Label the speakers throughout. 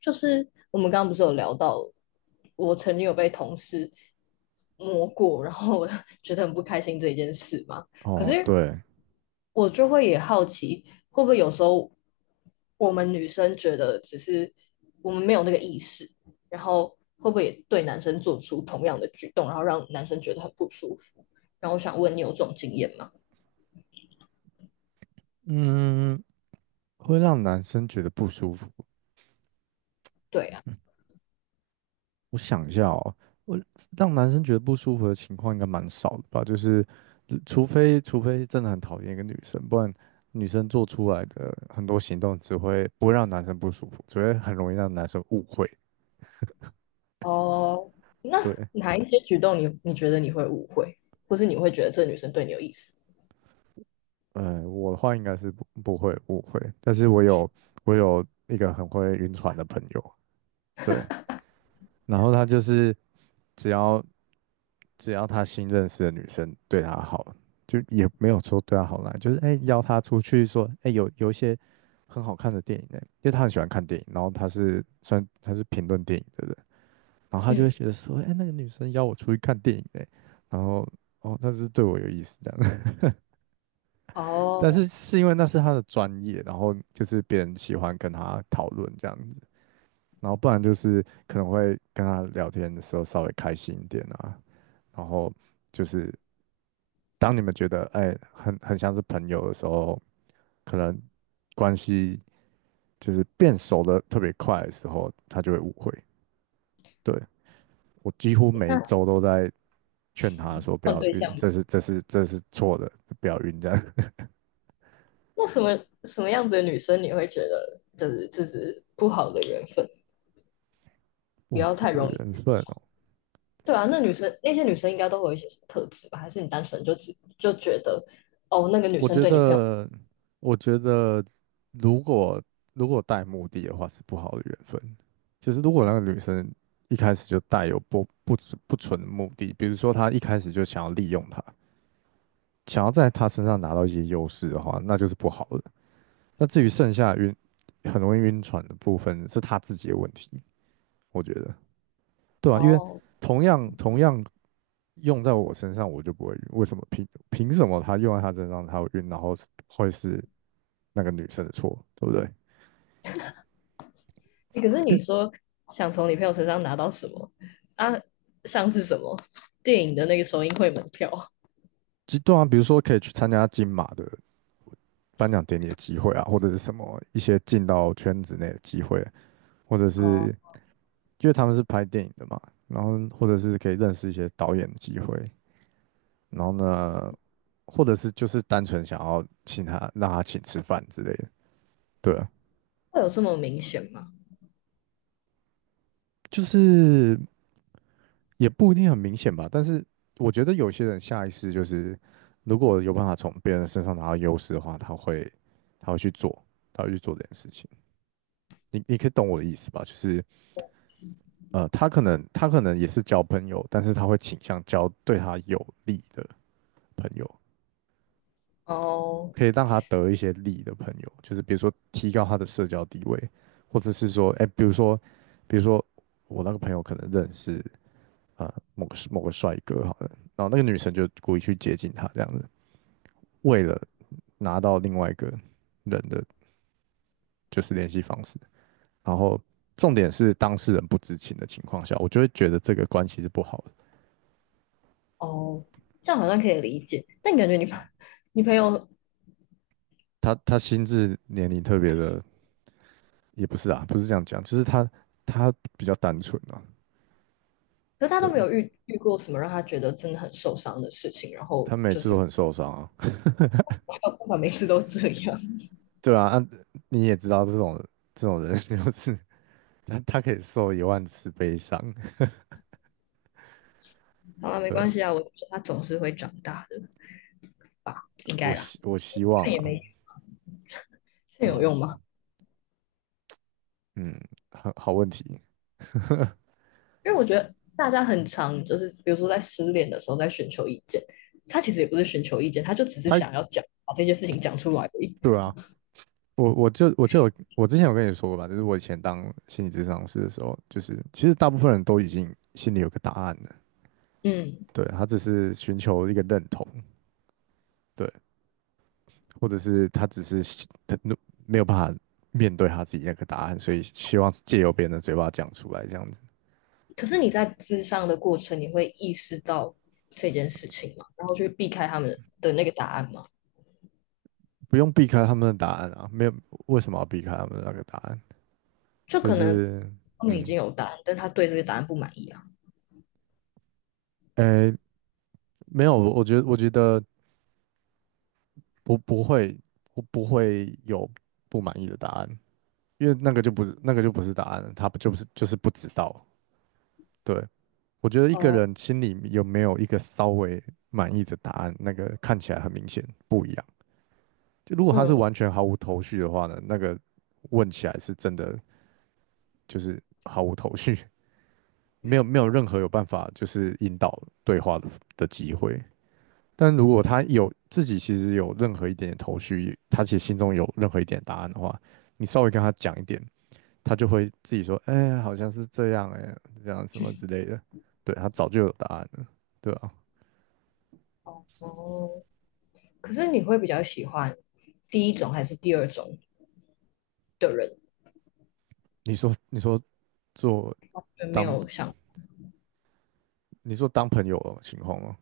Speaker 1: 就是我们刚刚不是有聊到，我曾经有被同事摸过，然后我 觉得很不开心这一件事吗？可
Speaker 2: 哦，
Speaker 1: 是
Speaker 2: 对，
Speaker 1: 我就会也好奇，会不会有时候我们女生觉得只是我们没有那个意识，然后会不会也对男生做出同样的举动，然后让男生觉得很不舒服？然后我想问你有这种经验吗？
Speaker 2: 嗯，会让男生觉得不舒服。
Speaker 1: 对啊。
Speaker 2: 我想一下哦，我让男生觉得不舒服的情况应该蛮少的吧？就是除非真的很讨厌一个女生，不然女生做出来的很多行动只会不会让男生不舒服，只会很容易让男生误会。
Speaker 1: 哦，那
Speaker 2: 对，
Speaker 1: 哪一些举动你觉得你会误会，或是你会觉得这女生对你有意思？
Speaker 2: 我的话应该是不会误会，但是我有一个很会晕船的朋友。对，然后他就是只要只要他新认识的女生对他好，就也没有说对他好啦，就是哎、邀他出去说哎、有一些很好看的电影呢、因为他很喜欢看电影，然后他是算他是评论电影的人，然后他就会
Speaker 1: 嗯。
Speaker 2: 觉得说哎、那个女生邀我出去看电影呢、然后哦她是对我有意思这样。但
Speaker 1: 哦，
Speaker 2: 是是因为那是他的专业，然后就是别人喜欢跟他讨论这样子。然后不然就是可能会跟他聊天的时候稍微开心一点啊，然后就是当你们觉得哎很像是朋友的时候，可能关系就是变熟的特别快的时候，他就会误会。对，我几乎每一
Speaker 1: 那
Speaker 2: 周都在劝他说不
Speaker 1: 换
Speaker 2: 要
Speaker 1: 对
Speaker 2: 晕，
Speaker 1: 象吗？
Speaker 2: 这是错的，不要晕这样。
Speaker 1: 那什么样子的女生你会觉得就是这是不好的缘分，不
Speaker 2: 哇，
Speaker 1: 要
Speaker 2: 好
Speaker 1: 太
Speaker 2: 的
Speaker 1: 容易？
Speaker 2: 缘分哦。
Speaker 1: 对啊，那女生那些女生应该都会有一些什么特质吧？还是你单纯就觉得哦，那个女
Speaker 2: 我
Speaker 1: 生
Speaker 2: 觉
Speaker 1: 对你朋友。
Speaker 2: 得，我觉得如果如果带目的的话是不好的缘分。就是如果那个女生一开始就带有不纯的目的，比如说她一开始就想要利用他，想要在他身上拿到一些优势的话，那就是不好的。那至于剩下晕很容易晕船的部分，是她自己的问题，我觉得。对啊，因为
Speaker 1: 哦？
Speaker 2: 同样用在我身上，我就不会晕。为什么凭什么他用在他身上他会晕，然后是会是那个女生的错，对不对？
Speaker 1: 欸可是你
Speaker 2: 诶
Speaker 1: 说想从你朋友身上拿到什么啊？像是什么电影的那个首映会门票。
Speaker 2: 极端啊，比如说可以去参加金马的颁奖典礼的机会啊，或者是什么一些进到圈子内的机会，或者
Speaker 1: 哦，
Speaker 2: 是因为他们是拍电影的嘛，然后或者是可以认识一些导演的机会，然后呢，或者是就是单纯想要请他让他请吃饭之类的，对啊。
Speaker 1: 会有这么明显吗？
Speaker 2: 就是也不一定很明显吧，但是我觉得有些人下意识就是，如果有办法从别人身上拿到优势的话，他会去做，他会去做这件事情。你你可以懂我的意思吧？就是他可能也是交朋友，但是他会倾向交对他有利的朋友，
Speaker 1: 哦。
Speaker 2: 可以让他得一些利的朋友，就是比如说提高他的社交地位，或者是说，哎，比如说我那个朋友可能认识啊。某个帅哥好了，然后那个女生就故意去接近他这样子，为了拿到另外一个人的就是联系方式，然后重点是当事人不知情的情况下，我就会觉得这个关系是不好的。
Speaker 1: 哦，这样好像可以理解，但感觉你朋 你朋友
Speaker 2: 他他心智年龄特别的也不是啊，不是这样讲，就是他他比较单纯啊。
Speaker 1: 可是他都没
Speaker 2: 对，
Speaker 1: 有遇过什么让他觉得真的很受伤的事情，然后
Speaker 2: 他每
Speaker 1: 就
Speaker 2: 次都
Speaker 1: 是
Speaker 2: 很受伤啊，
Speaker 1: 我还有办法每次都这样。
Speaker 2: 对啊。啊，你也知道这种这种人 就是他他可以受1万次悲伤。
Speaker 1: 好了，没
Speaker 2: 对
Speaker 1: 关
Speaker 2: 啊，
Speaker 1: 系啊，我觉得他总是会长大的吧，应
Speaker 2: 我
Speaker 1: 该啦。
Speaker 2: 希我希望
Speaker 1: 劝也
Speaker 2: 啦，
Speaker 1: 没劝
Speaker 2: 对
Speaker 1: 有
Speaker 2: 啊，
Speaker 1: 用吗？
Speaker 2: 嗯，很好问题，
Speaker 1: 因为我觉得大家很常就是，比如说在失恋的时候在寻求意见，他其实也不是寻求意见，他就只是
Speaker 2: 他
Speaker 1: 想要讲把这些事情讲出来而已。
Speaker 2: 对啊，我就有我之前有跟你说过吧，就是我以前当心理咨商师的时候，就是其实大部分人都已经心里有个答案了。
Speaker 1: 嗯。
Speaker 2: 对，他只是寻求一个认同。对，或者是他只是没有办法面对他自己那个答案，所以希望借由别人的嘴巴讲出来，这样子
Speaker 1: 可是你在咨商的过程，你会意识到这件事情吗？然后去避开他们的那个答案吗？
Speaker 2: 不用避开他们的答案啊，没有为什么要避开他们的那个答案？
Speaker 1: 就
Speaker 2: 就
Speaker 1: 可能
Speaker 2: 是
Speaker 1: 他们已经
Speaker 2: 嗯，
Speaker 1: 有答案，但他对这个答案不满意啊。
Speaker 2: 诶，没有，我觉得我觉得不会，我不会有不满意的答案。因为那个就不是答案了，他不就不是就是不知道。对，我觉得一个
Speaker 1: 哦。
Speaker 2: 人心里有没有一个稍微满意的答案，那个看起来很明显不一样。就如果他是
Speaker 1: 嗯。
Speaker 2: 完全毫无头绪的话呢，那个问起来是真的就是毫无头绪，没有任何有办法就是引导对话的机会。但如果他有自己其实有任何一点点头绪，他其实心中有任何一点答案的话，你稍微跟他讲一点，他就会自己说，哎、好像是这样、哎，这样什么之类的。对，他早就有答案了，对啊。
Speaker 1: 哦，可是你会比较喜欢第一种还是第二种的人？
Speaker 2: 你说做
Speaker 1: 就没
Speaker 2: 当，
Speaker 1: 有想。
Speaker 2: 你说当朋友的情况吗？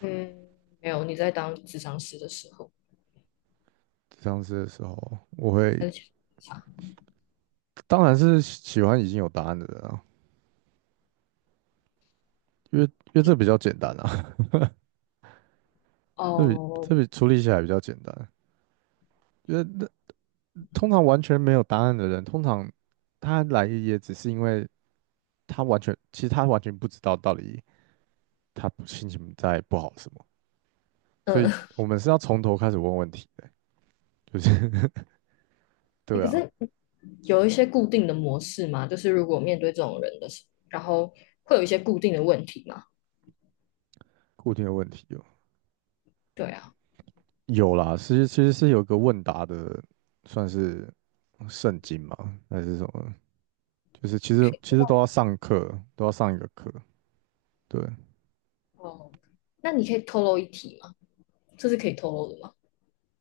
Speaker 1: 嗯。没有，你在当智商师的时候，
Speaker 2: 上次的时候，我会
Speaker 1: 还是其实差。
Speaker 2: 当然是喜欢已经有答案的人啊，因为这比较简单啊，这比
Speaker 1: 哦。
Speaker 2: 这比处理起来比较简单。因为那通常完全没有答案的人，通常他来也只是因为他完全，其实他完全不知道到底他心情在不好什么。所
Speaker 1: 嗯。
Speaker 2: 以 我们是要从头开始问问题的，就是
Speaker 1: 欸
Speaker 2: 对
Speaker 1: 可
Speaker 2: 啊。
Speaker 1: 是有一些固定的模式吗？就是如果面对这种人的时候，然后会有一些固定的问题吗？
Speaker 2: 固定的问题有
Speaker 1: 对啊。
Speaker 2: 有啦，其实是有个问答的，算是圣经嘛，还是什么？就是其实都要上课，都要上一个课，对，
Speaker 1: 哦，那你可以透露一题吗？这是可以透露的吗？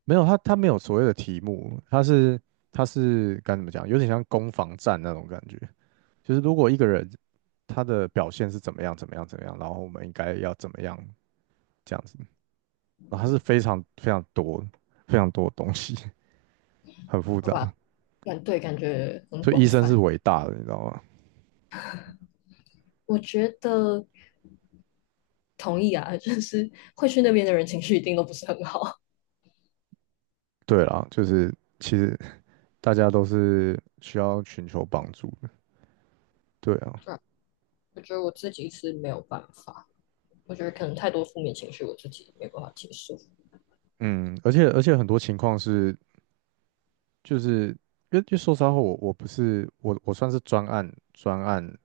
Speaker 2: 没有他他没有所谓的题目，他是他是该怎么讲，有点像攻防战那种感觉，就是如果一个人他的表现是怎么样怎么样怎么样，然后我们应该要怎么样这样子，然后它是非常非常多的东西，很复
Speaker 1: 好吧，
Speaker 2: 杂。
Speaker 1: 感对，感觉很
Speaker 2: 所以医
Speaker 1: 广
Speaker 2: 生是
Speaker 1: 泛。
Speaker 2: 伟大的，你知道吗？
Speaker 1: 我觉得同意啊，就是会去那边的人情绪一定都不是很好。
Speaker 2: 对啦，就是其实大家都是需要寻求帮助的，对啊。
Speaker 1: 对啊，我觉得我自己是没有办法，我觉得可能太多负面情绪，我自己没办法接受。
Speaker 2: 嗯，而且很多情况是，就是因为说实话，我我不是我我算是专案，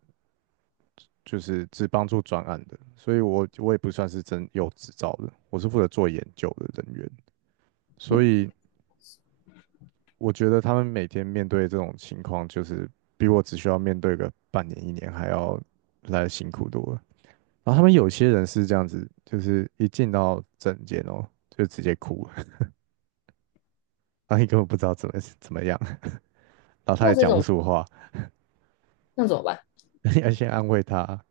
Speaker 2: 就是只帮助专案的，所以我我也不算是真有执照的，我是负责做研究的人员，所以我觉得他们每天面对这种情况，就是比我只需要面对个半年1年还要来得辛苦多了。然后他们有些人是这样子，就是一进到诊间哦，就直接哭了，然后你根本不知道怎么怎么样，然后他
Speaker 1: 那
Speaker 2: 也
Speaker 1: 这
Speaker 2: 讲不
Speaker 1: 种
Speaker 2: 出话。
Speaker 1: 那怎么办？
Speaker 2: 你要先安慰他，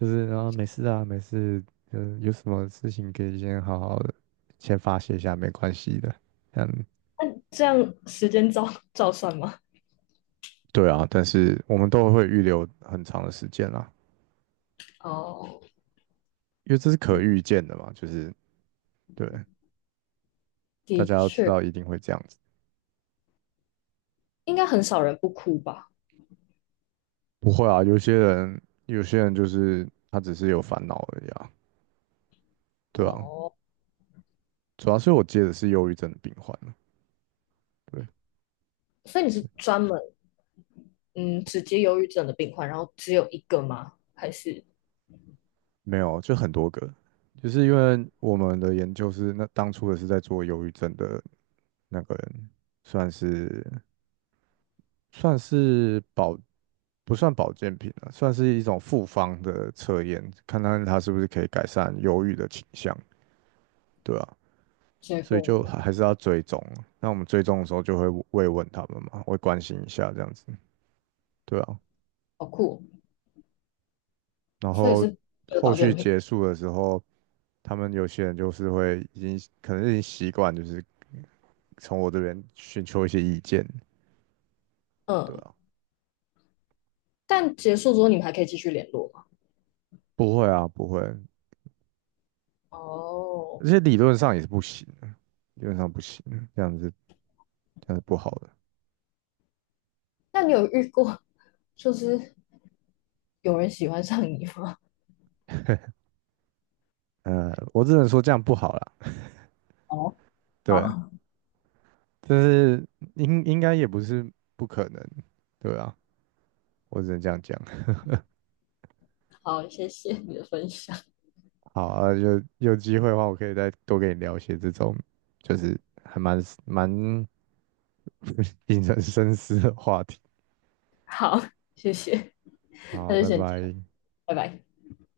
Speaker 2: 就是然后没事啊，没事，嗯，有什么事情可以先好好的先发泄一下，没关系的。嗯，
Speaker 1: 那这样时间照照算吗？
Speaker 2: 对啊，但是我们都会预留很长的时间啦，
Speaker 1: 哦。
Speaker 2: 因为这是可
Speaker 1: 嗯。
Speaker 2: 预见的嘛，就是对，大
Speaker 1: 的
Speaker 2: 家要知
Speaker 1: 确
Speaker 2: 道一定会这样子。
Speaker 1: 应该很少人不哭吧？
Speaker 2: 不会啊，有些人就是他只是有烦恼而已啊，对啊。
Speaker 1: 哦，
Speaker 2: 主要是我接的是忧郁症的病患了，对，
Speaker 1: 所以你是
Speaker 2: 是
Speaker 1: 专门嗯只接忧郁症的病患，然后只有一个吗？还是
Speaker 2: 没有，就很多个，就是因为我们的研究是那当初也是在做忧郁症的那个人，算是算是保不算保健品了，算是一种复方的测验，看看它是不是可以改善忧郁的倾向，对啊。
Speaker 1: 结
Speaker 2: 所以
Speaker 1: 果
Speaker 2: 就
Speaker 1: 呢？
Speaker 2: 还是要追踪，那我们追踪的时候就会慰问他们嘛，会关心一下这样子，对啊。
Speaker 1: 好酷哦，
Speaker 2: 然
Speaker 1: 所以
Speaker 2: 后
Speaker 1: 是为了
Speaker 2: 后
Speaker 1: 保
Speaker 2: 续
Speaker 1: 健品。
Speaker 2: 结束的时候。他们有些人就是会已经可能已经习惯，就是从我这边寻求一些意见，对
Speaker 1: 嗯。
Speaker 2: 啊。
Speaker 1: 但结束之后你们还可以继续联络吗？
Speaker 2: 不会啊，不会，
Speaker 1: 哦，
Speaker 2: 而且理论上也是不行的，理论上不行，这样子这样子不好的。
Speaker 1: 那你有遇过就是有人喜欢上你吗？
Speaker 2: 我只能说这样不好啦，
Speaker 1: 哦。
Speaker 2: 对，
Speaker 1: 好。
Speaker 2: 但是应该也不是不可能，对啊，我只能这样讲。
Speaker 1: 好，谢谢你的分享。
Speaker 2: 好啊，有机会的话，我可以再多跟你聊一些这种，就是还蛮引人深思的话题。
Speaker 1: 好，谢谢，
Speaker 2: 好啊，
Speaker 1: 那就
Speaker 2: 拜
Speaker 1: 先这样，
Speaker 2: 拜。
Speaker 1: 拜拜。